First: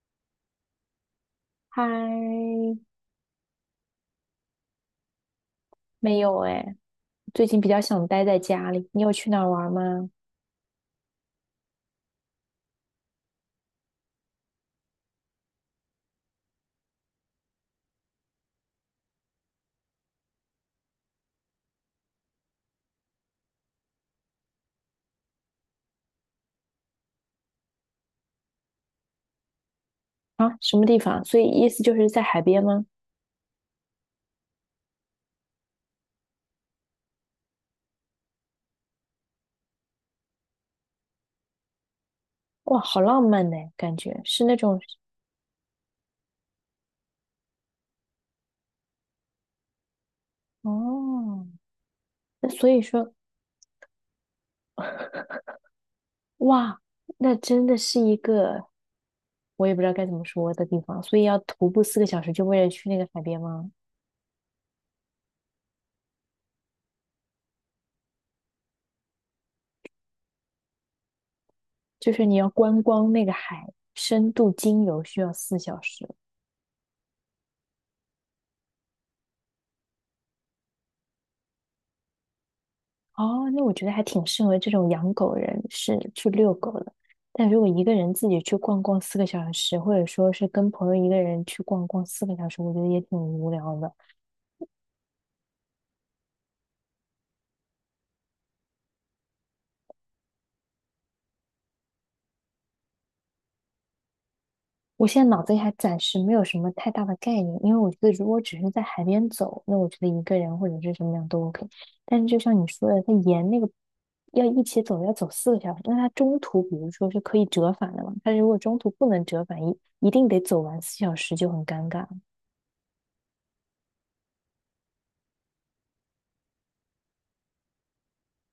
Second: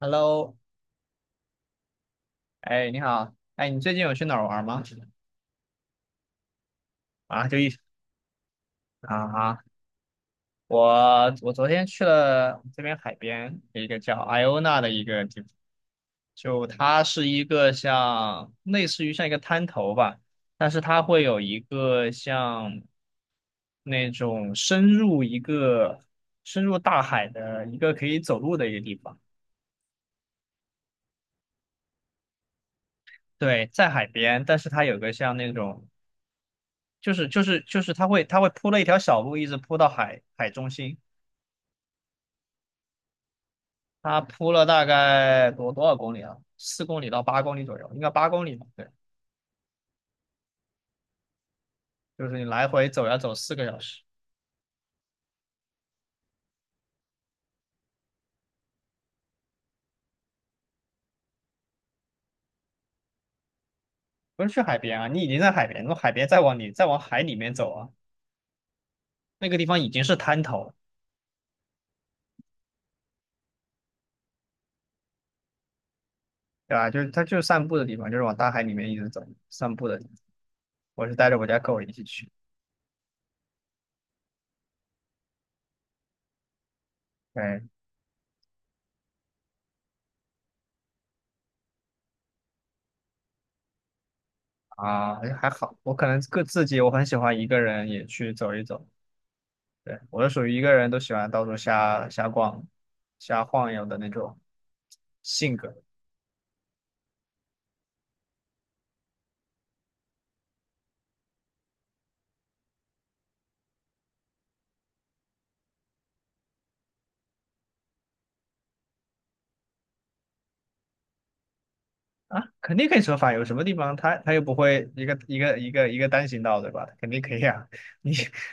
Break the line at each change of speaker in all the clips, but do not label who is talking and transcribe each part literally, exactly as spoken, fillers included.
Hello,
嗨，
哎，你好。哎，你最近有去哪儿玩吗？
没有哎，最
啊，就
近比
一
较想待在家里。你有
啊，
去哪儿
啊，
玩吗？
我我昨天去了这边海边一个叫 Iona 的一个地方，就它是一个像类似于像一个滩头吧，但是它会有一个像那种深入一个深入大海的一个可以走路的一个地方。
啊，什么地方？所以意思就是在海边吗？
对，在海边，但是它有个像那种就是就是就是它会它会铺了一条小路，一直铺到海海中心。
哇，好浪漫呢，感
它
觉是
铺
那
了
种
大概多多少公里啊？四公里到八公里左右，应该八公里吧？对，
哦。
就是你
那
来
所以
回走
说，
要走四个小时。
哇，那真的是一个我也不知道该怎么说的地方。所以要徒步四个小时，就为了去那个海边吗？
不是去海边啊，你已经在海边，从海边再往里再往海里面走啊，那个地方已经是滩头了。
就是你要观光那个海，深度精游需要四小时。
对吧？就是它就是散步的地方，就是往大海里面一直走散步的地方。我是带着我家狗一起去。
哦，那我觉得还挺适合这种养狗人士去遛狗的。但
对
如果一个人自己去逛逛四个小时，或者说是跟朋友一个人去逛逛四个小时，我觉得也挺无聊的。
啊，哎还好，我可能个自己我很喜欢一个人也去走一走。对，我是属于一个人都喜欢到处瞎瞎逛、瞎晃悠的那种
我现在脑子
性
里还
格。
暂时没有什么太大的概念，因为我觉得如果只是在海边走，那我觉得一个人或者是什么样都 OK。但是就像你说的，他沿那个要一起走，要走四个小时，那他中途比如说是可以折返的嘛？他如果中途不能折返，一一定得走完四小时就很尴尬。
啊，肯定可以折返，有什么地方它它又不会一个一个一个一个单行道，对吧？肯定可以啊。你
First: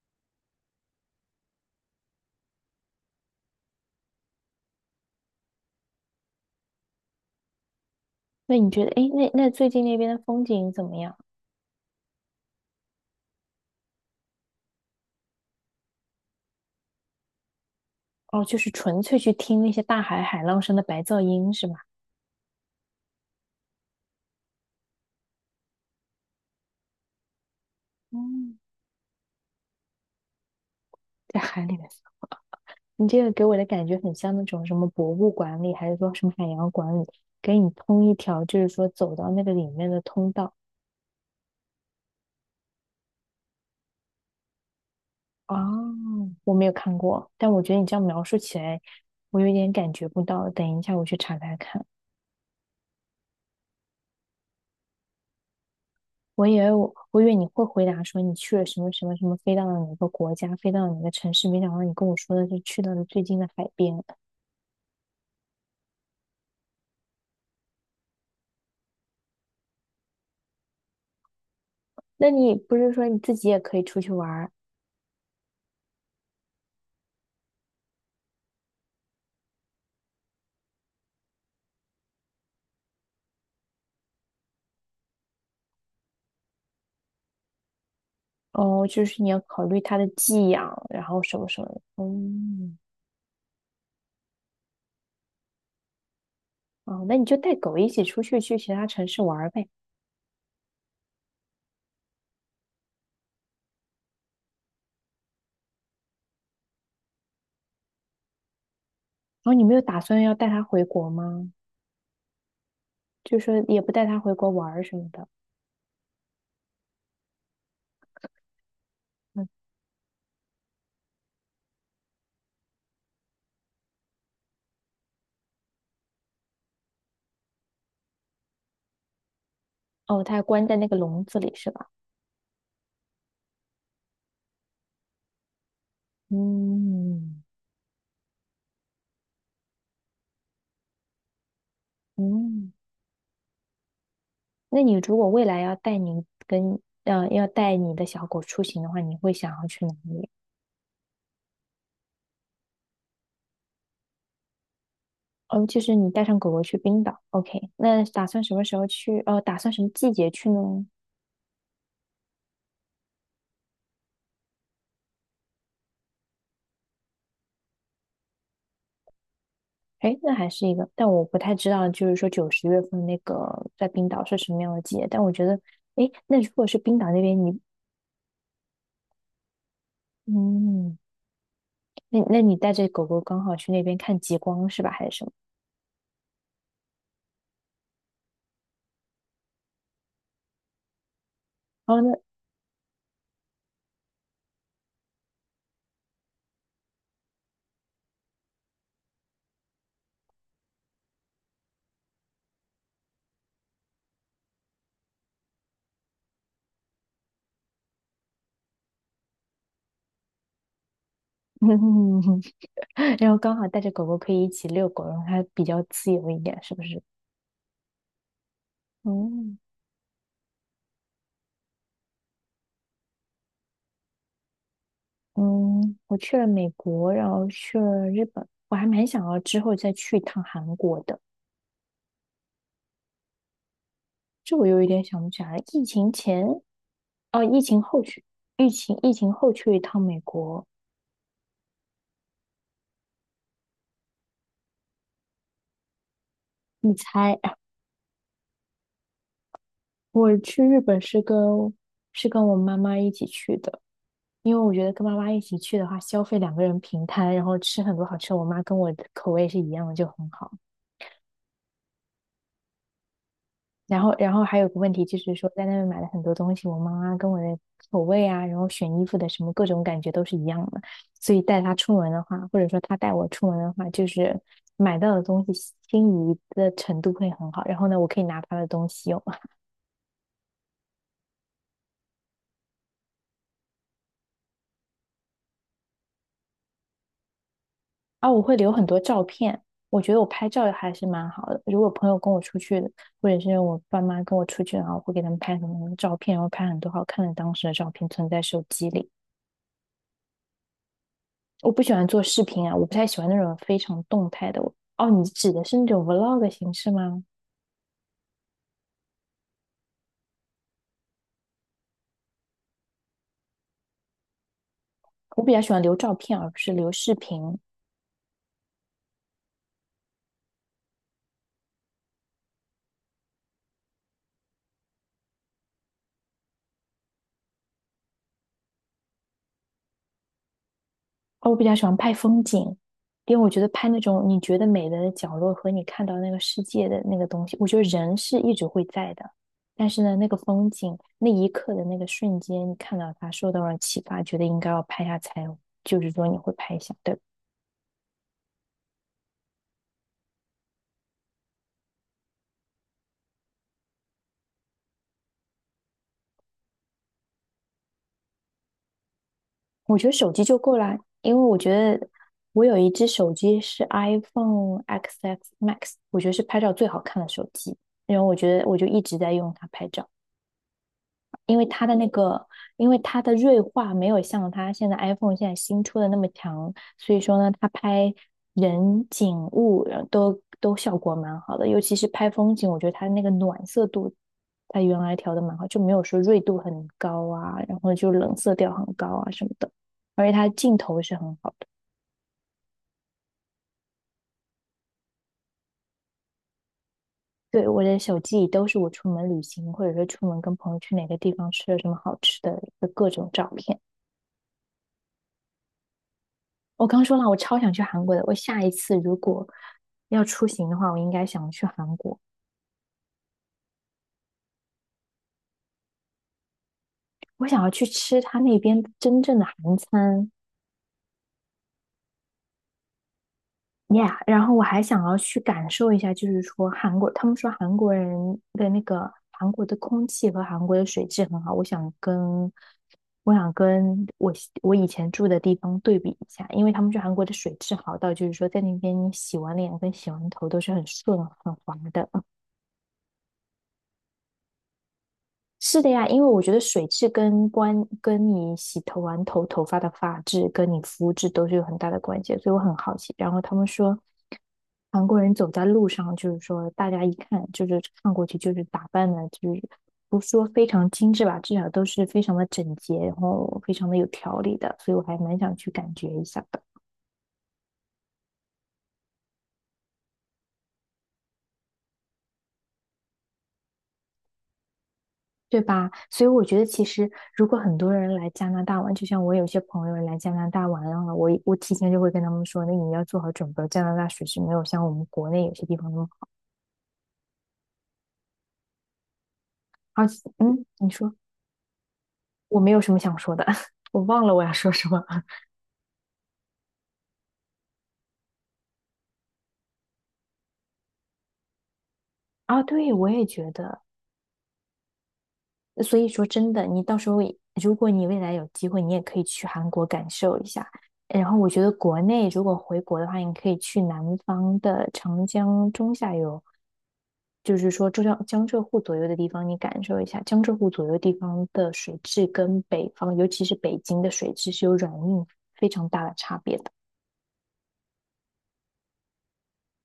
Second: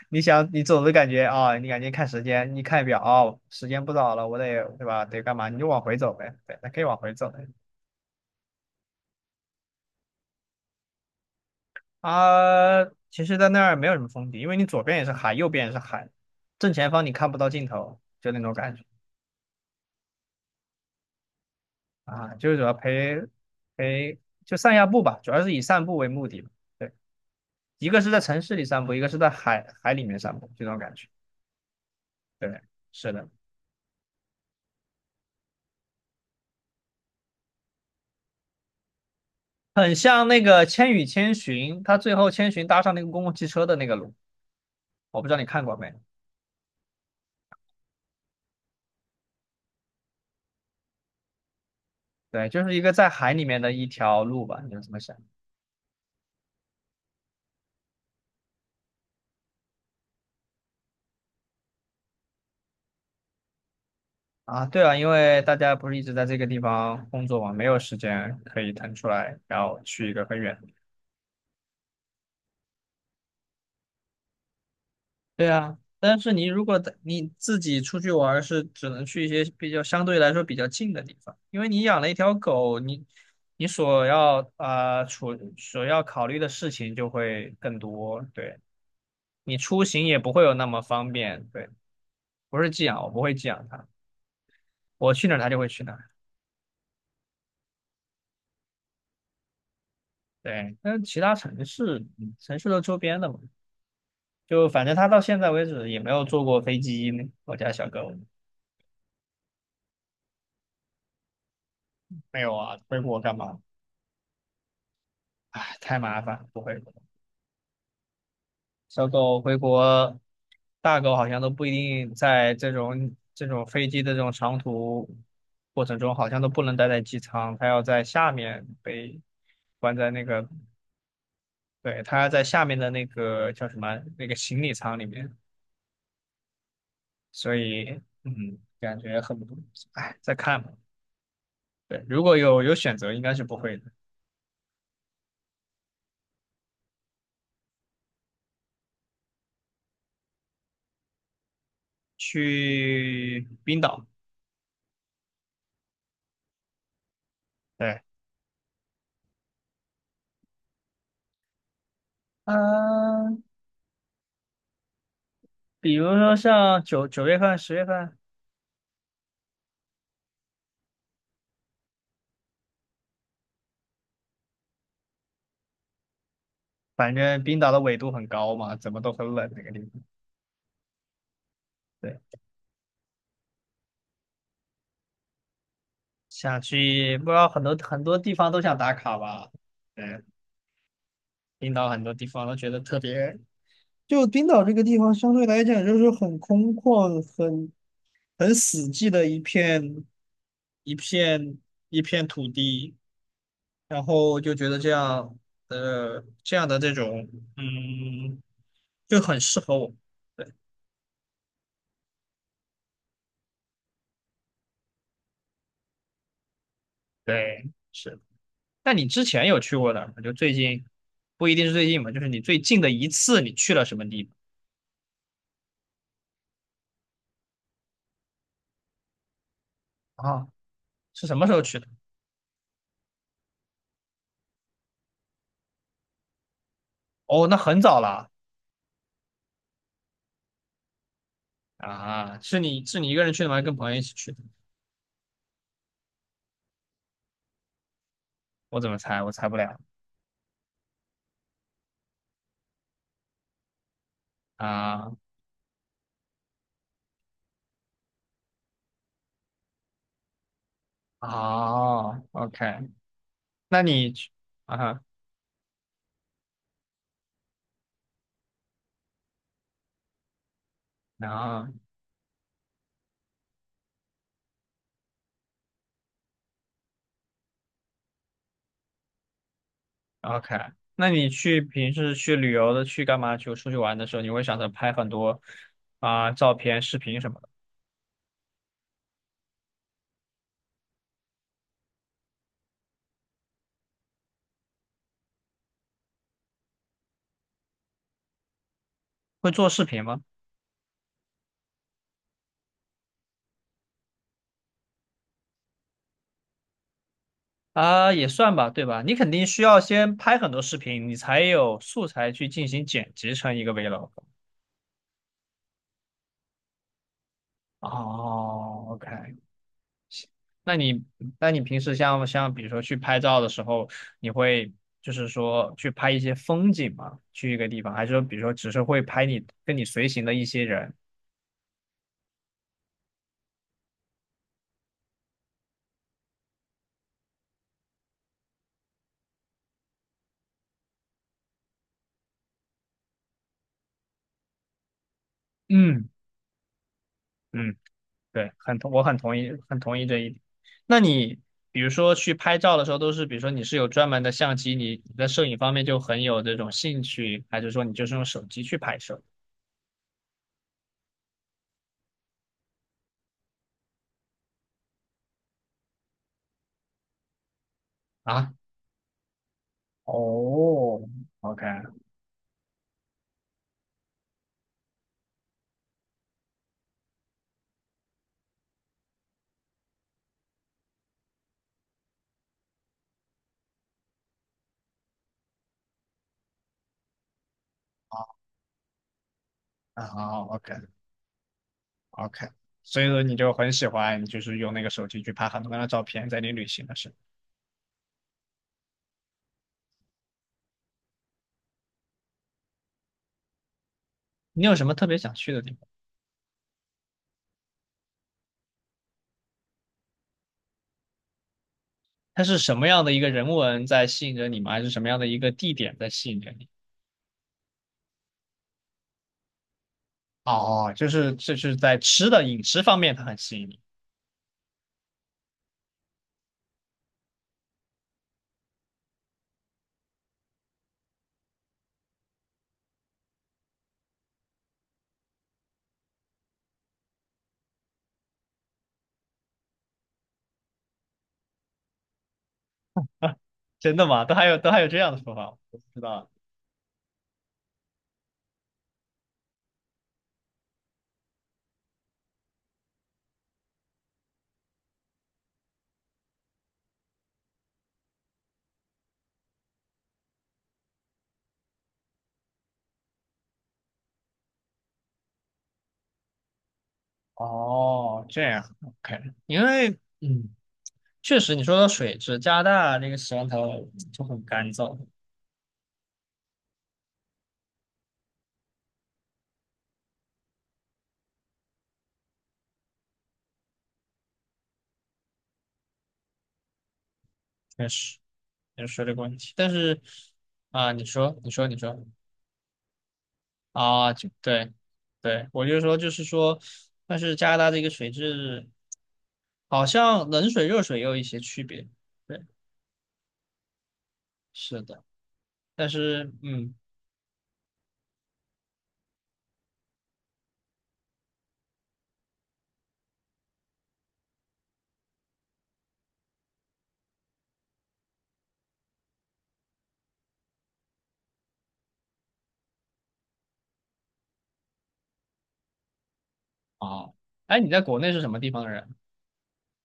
你想你走的感觉啊、你感觉看时间，你看表，哦，时间不早了，我得对吧？得干嘛？你就往回走呗。对，那可以往回走的。
那你觉得，哎，那那最近那边的风景怎么样？
啊。其实，在那儿没有什么风景，因为你左边也是海，右边也是海，正前方你看不到尽头，就那
哦，
种
就是
感觉
纯粹去听那些大海海浪声的白噪音是吗？
啊。就是主要陪陪就散下步吧，主要是以散步为目的。对，一个是在城市
嗯，
里散步，一个是在海海里面散步，这种感觉。
在海里面，
对，
你
是
这
的。
个给我的感觉很像那种什么博物馆里，还是说什么海洋馆里，给你通一条，就是说走到那个里面
很
的
像
通
那
道。
个《千与千寻》，他最后千寻搭上那个公共汽车的那个路，我不知道你
哦，
看过没？
我没有看过，但我觉得你这样描述起来，我有点感觉不到。等一下我去查查看。
对，就是一个在海里面的一条路吧，你是怎么想？
我以为我，我以为你会回答说你去了什么什么什么，飞到了哪个国家，飞到了哪个城市，没想到你跟我说的是去到了最近的海边。
啊，对啊，因为大家不是一直在这个地方工作嘛，没有时间可以腾出来，然后去一个很远的。
那你不是说你自己也可以出去玩儿？
对啊，但是你如果在你自己出去玩儿是只能去一些比较相对来说比较近的地方，因为你养了一条狗，你你所要啊、呃处所要考虑的事情就会更多，对。
哦，就是你要
你
考虑
出
它
行
的
也不会
寄
有那
养，
么
然
方
后什
便。
么什么
对，
的。
不是
嗯，
寄养，我不会寄养它，我去哪儿它就会去哪儿。
哦，那你就带狗一起出去去其他城市玩儿呗。
对，但其他城市，嗯城市都周边的嘛，就反正它到现在为止也没有坐过飞机呢。我家小狗。
然后你没有打算要带它回国吗？
没有啊，回国干
就是
嘛？
说也不带它回国玩儿什么的。
唉，太麻烦，不会。小狗
嗯，
回国，大狗好像都不一定在这种这种飞机的这种长途过程中，好像都不能待在机舱，它要在下面被关在那
哦，它还
个。
关在那个笼子里是吧？
对，它在下面的那个叫什么那个行李舱里面。
嗯
所以嗯，感觉很不，哎，再看吧。对，如果有
嗯。
有选择，应该是不会的。
那你如果未来要带你跟呃要带你的小狗出行的话，你会想要去哪里？
去冰岛。
哦，就是你带上狗狗去冰岛，OK?
对，
那打算什么时候去？哦，打算什么季节去呢？
嗯、比如说像九九月份、十月份。
诶，那还是一个，但我不太知道，就是说九十月份那个在冰岛是什么样的季节？但我觉得，诶，那如果是冰岛
反
那边，
正
你
冰岛的纬度很高嘛，怎么都很冷那个地方。
嗯，
对，
那那你带着狗狗刚好去那边看极光是吧？还是什么？
想去。不知道很多很多地方都想打卡吧？对，冰岛
哦，
很多
那
地方都觉得特别。就冰岛这个地方相对来讲就是很空旷，很很死寂的一片一片一片土地，然后就觉得这样的这样的这种嗯就很适合我。对
然后刚好带着狗狗可以一起遛狗，然后它比较自由一点，是不是？
对，是。那你之
哦，
前有去过的？就最近不一定是最近嘛，就是你最近的一次你去了什么地
嗯，我去了美国，然后去了日本，我还蛮想要之后再去一
方
趟
啊？
韩国的。
是什么时候去的？
这我又有一点想不起来了，疫情前，哦，
哦，那
疫
很
情
早
后去，
了。
疫情疫情后去一趟美国。
啊！是你是你一个人去的吗？还是跟朋友一起去的？
你猜，
我怎么猜？我猜不了
我去日本是跟是跟我妈妈一起去的，因为我觉得跟
啊！
妈妈一起去的话，消费两个人平摊，然后吃很多好吃的，我妈跟我的口味是一样的，就很好。
哦，OK。那
然
你
后，
去
然后还有个问
啊
题就是说，在那边买了很多东西，我妈妈跟我的口味啊，然后选衣服的什么各种感觉都是一样的，所以带
啊
她出门的话，或者说她带我出门的话，就是买到的东西心仪的程度会很好。然后呢，我可以拿她的东西用，
，OK，那你去平时去旅游的，去干嘛？去出去玩的时候，你会想着拍很多啊、照片、视频什么的。
啊，我会留很多照片，我觉得我拍照还是蛮好的。如果朋友跟我出去，或者是我爸妈跟我出去，然后我会给他们拍很多照片，然后拍很多好看的当时的照片存在手机里。
会做视频吗？
我不喜欢做视频啊，我不太喜欢那种非常动态的。哦，你指的是那种 vlog 的形式吗？
啊，也算吧，对吧？你肯定需要先拍很多视频，你才有素材去进行剪辑成一个 vlog。
我比较喜欢留照片，而不是留视频。
哦，OK。那你那你平时像像比如说去拍照的时候，你会就是说去拍一些风景吗？去一个地方，还是说比如说只是会拍你跟你随行的一些人？
哦，我比较喜欢拍风景，因为我觉得拍那种你觉得美的角落和你看到那个世界的那个东西，我觉得人是一直会在的。但是呢，那个风景，那一刻的那个瞬间，你看到它，受到了启发，觉得应该要拍下才，就
嗯
是说你会拍下，对吧？
嗯。对，很同，我很同意，很同意这一点。那你比如说去拍照的时候，都是比如说你是有专门的相机，你你在摄影方面就很有这种兴趣，还是说你就是用手机去拍摄
我觉得手机就够了，因为我觉得我有一只手机是 iPhone X S Max,我觉得是拍照最好看的手机，然后我
啊？
觉得我就一直在用它拍照。
哦
因
，OK。
为它的那个，因为它的锐化没有像它现在 iPhone 现在新出的那么强，所以说呢，它拍人景物然后都都效果蛮好的，尤其是拍风景，我觉得它那个暖色度，它原来调的蛮好，就没有说锐度很高啊，然后就
好
冷色调很高啊什么的，
啊
而且它
好
镜头是很好的。
，OK，OK，所以说你就很喜欢，就是用那个手机去拍很多张的照片，在你旅行的时候。
对，我的手机里都是我出门旅行，或者说出门跟朋友去哪个地方吃了什么好吃的的各种照片。
你有什么特别想去的地方？
我刚说了，我超想去韩国的。我下一次如果要出行的话，我应该想去韩国。
它是什么样的一个人文在吸引着你吗？还是什么样的一个地点在吸引着你？
我想要去吃他那边真正的韩餐
哦，就是就是在吃的饮食方面，它很吸引你。
，yeah。然后我还想要去感受一下，就是说韩国，他们说韩国人的那个韩国的空气和韩国的水质很好。我想跟我想跟我我以前住的地方对比一下，因为他们说韩国的水质好到，就是说在那边你洗完脸跟洗完头都是很顺很滑的。
真的吗？都还有都还有这样的说法，我不
是的
知
呀，因为
道。
我觉得水质跟关跟你洗头完头头发的发质跟你肤质都是有很大的关系，所以我很好奇。然后他们说韩国人走在路上，就是说大家一看就是看过去就是打扮的，就是不说非常精致吧，至少都是非常的整洁，然后非常的有条理的，所以我还蛮想去感觉一下的。
哦，这样，OK。因为嗯，确实你说的水质，加拿大那个洗完头就很干燥，
对吧？所以我觉得，其实如果很多人来加拿大玩，就像我有些朋友来加拿大玩了，我我提前就会跟他们说，那你要做好准备，加拿大水是没有像我们国内有些地方那么好。
确实也是水这个问题。但是
而且，嗯，你
啊、你
说
说，你说，你说
我没有什么想说的，我
啊，
忘
就
了我要
对，
说什么
对，我就说，就是说，但是加拿大这个水质好像冷水、热水也有一些区别。对，
啊？对，我也觉得。
是的。但
所以说
是
真的，
嗯，
你到时候如果你未来有机会，你也可以去韩国感受一下。然后我觉得国内如果回国的话，你可以去南方的长江中下游，就是说浙江江浙沪左右的地方，你感受一下江浙沪左右地方的水质跟北方，尤其是北京的水质是有软硬非常大的差别的。
哦，哎，你在国内是什么地方的人？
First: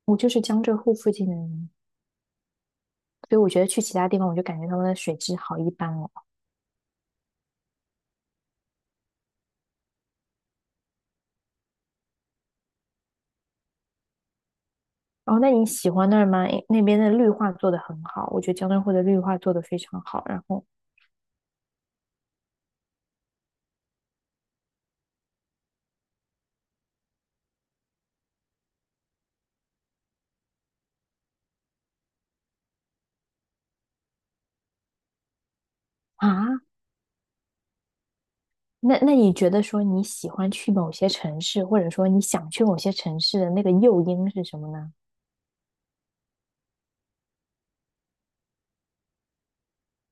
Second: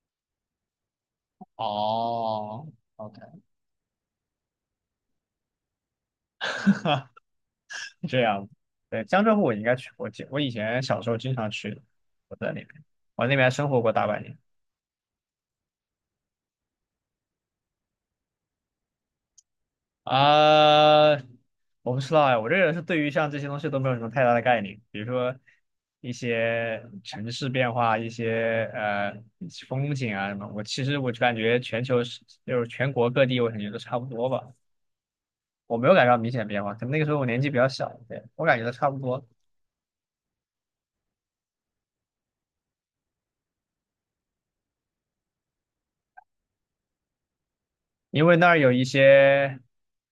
我就是江浙沪附近的人，
哦，OK。
所以我觉得去其他地方，我就感觉他们的水质好一般哦。
这样。对，江浙沪我应该去过，我以前小时候经常去，我在那边，我在那边还生活过大半年
哦，那你喜欢那儿吗？诶那边的绿化做得很好，我觉得江浙沪的绿化做得非常好。然后
啊、我不知道哎，我这个人是对于像这些东西都没有什么太大的概念，比如说一些城市变化、一些呃风景啊什么，我其实我就感觉全球是就是全国各地，我感觉都差不多吧，我没有感觉到明显的
啊，
变化，可能那个时候我年纪比较小。对，我感觉都差不
那那
多，
你觉得说你喜欢去某些城市，或者说你想去某些城市的那个诱因是什么呢？
因为那儿有一些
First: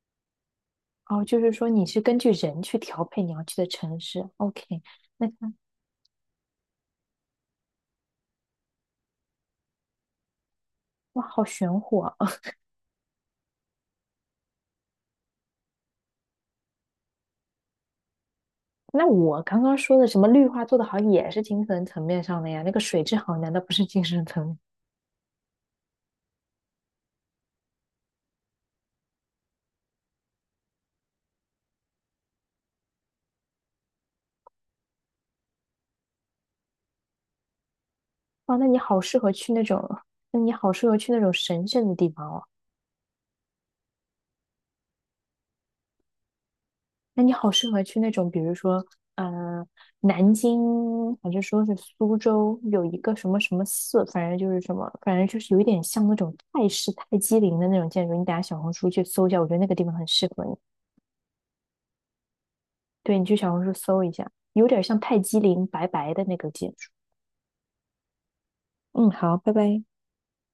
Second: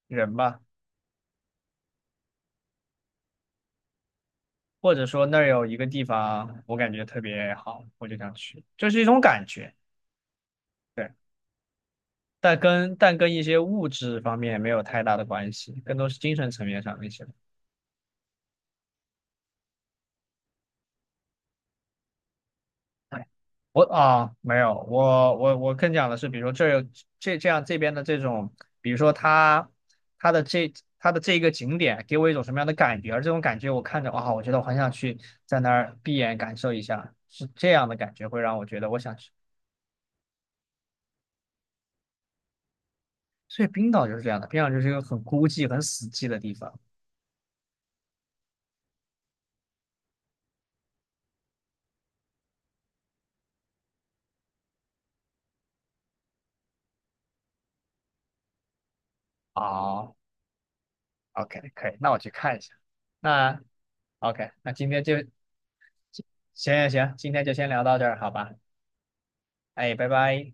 人吧。
哦，就是说你是根据人去调配你要去的城市。OK,
或者说
那
那儿有一个地方我感觉特别好，我就想去，就是一种感觉。对，
哇，好玄乎啊！
但跟但跟一些物质方面没有太大的关系，更多是精神层面上的一些。
那我刚刚说的什么绿化做得好，也是精神层面上的呀。那个水质
哎，
好，难道不
我
是精神
啊，
层
没
面？
有，我我我更讲的是，比如说这儿有这这样这边的这种，比如说它它的这它的这一个景点给我一种什么样的感觉，而这种感觉我看着哇，我觉得我很想去在那儿闭眼感受一下，是这样的感觉会让
哇，
我
那你
觉得我
好
想
适
去。
合去那种，那你好适合去那种神圣的地方哦。
所以冰岛就是这样的，冰岛就是一个很孤寂、很死寂的地方。
那你好适合去那种，比如说，呃，南京还是说是苏州，有一个什么什么寺，反正就是什么，反正就是有一点像那种泰式泰姬陵的那种建筑。你等下小红书去搜一下，我觉得那个地方很
哦
适合你。
，OK，可以，那我去看一下。
对，你去小
那
红书搜一下，
OK，
有
那
点
今
像
天就
泰姬陵白白的那个建
行行
筑。
行，今天就先聊到这儿，好吧？
嗯，好，拜拜。
哎，拜拜。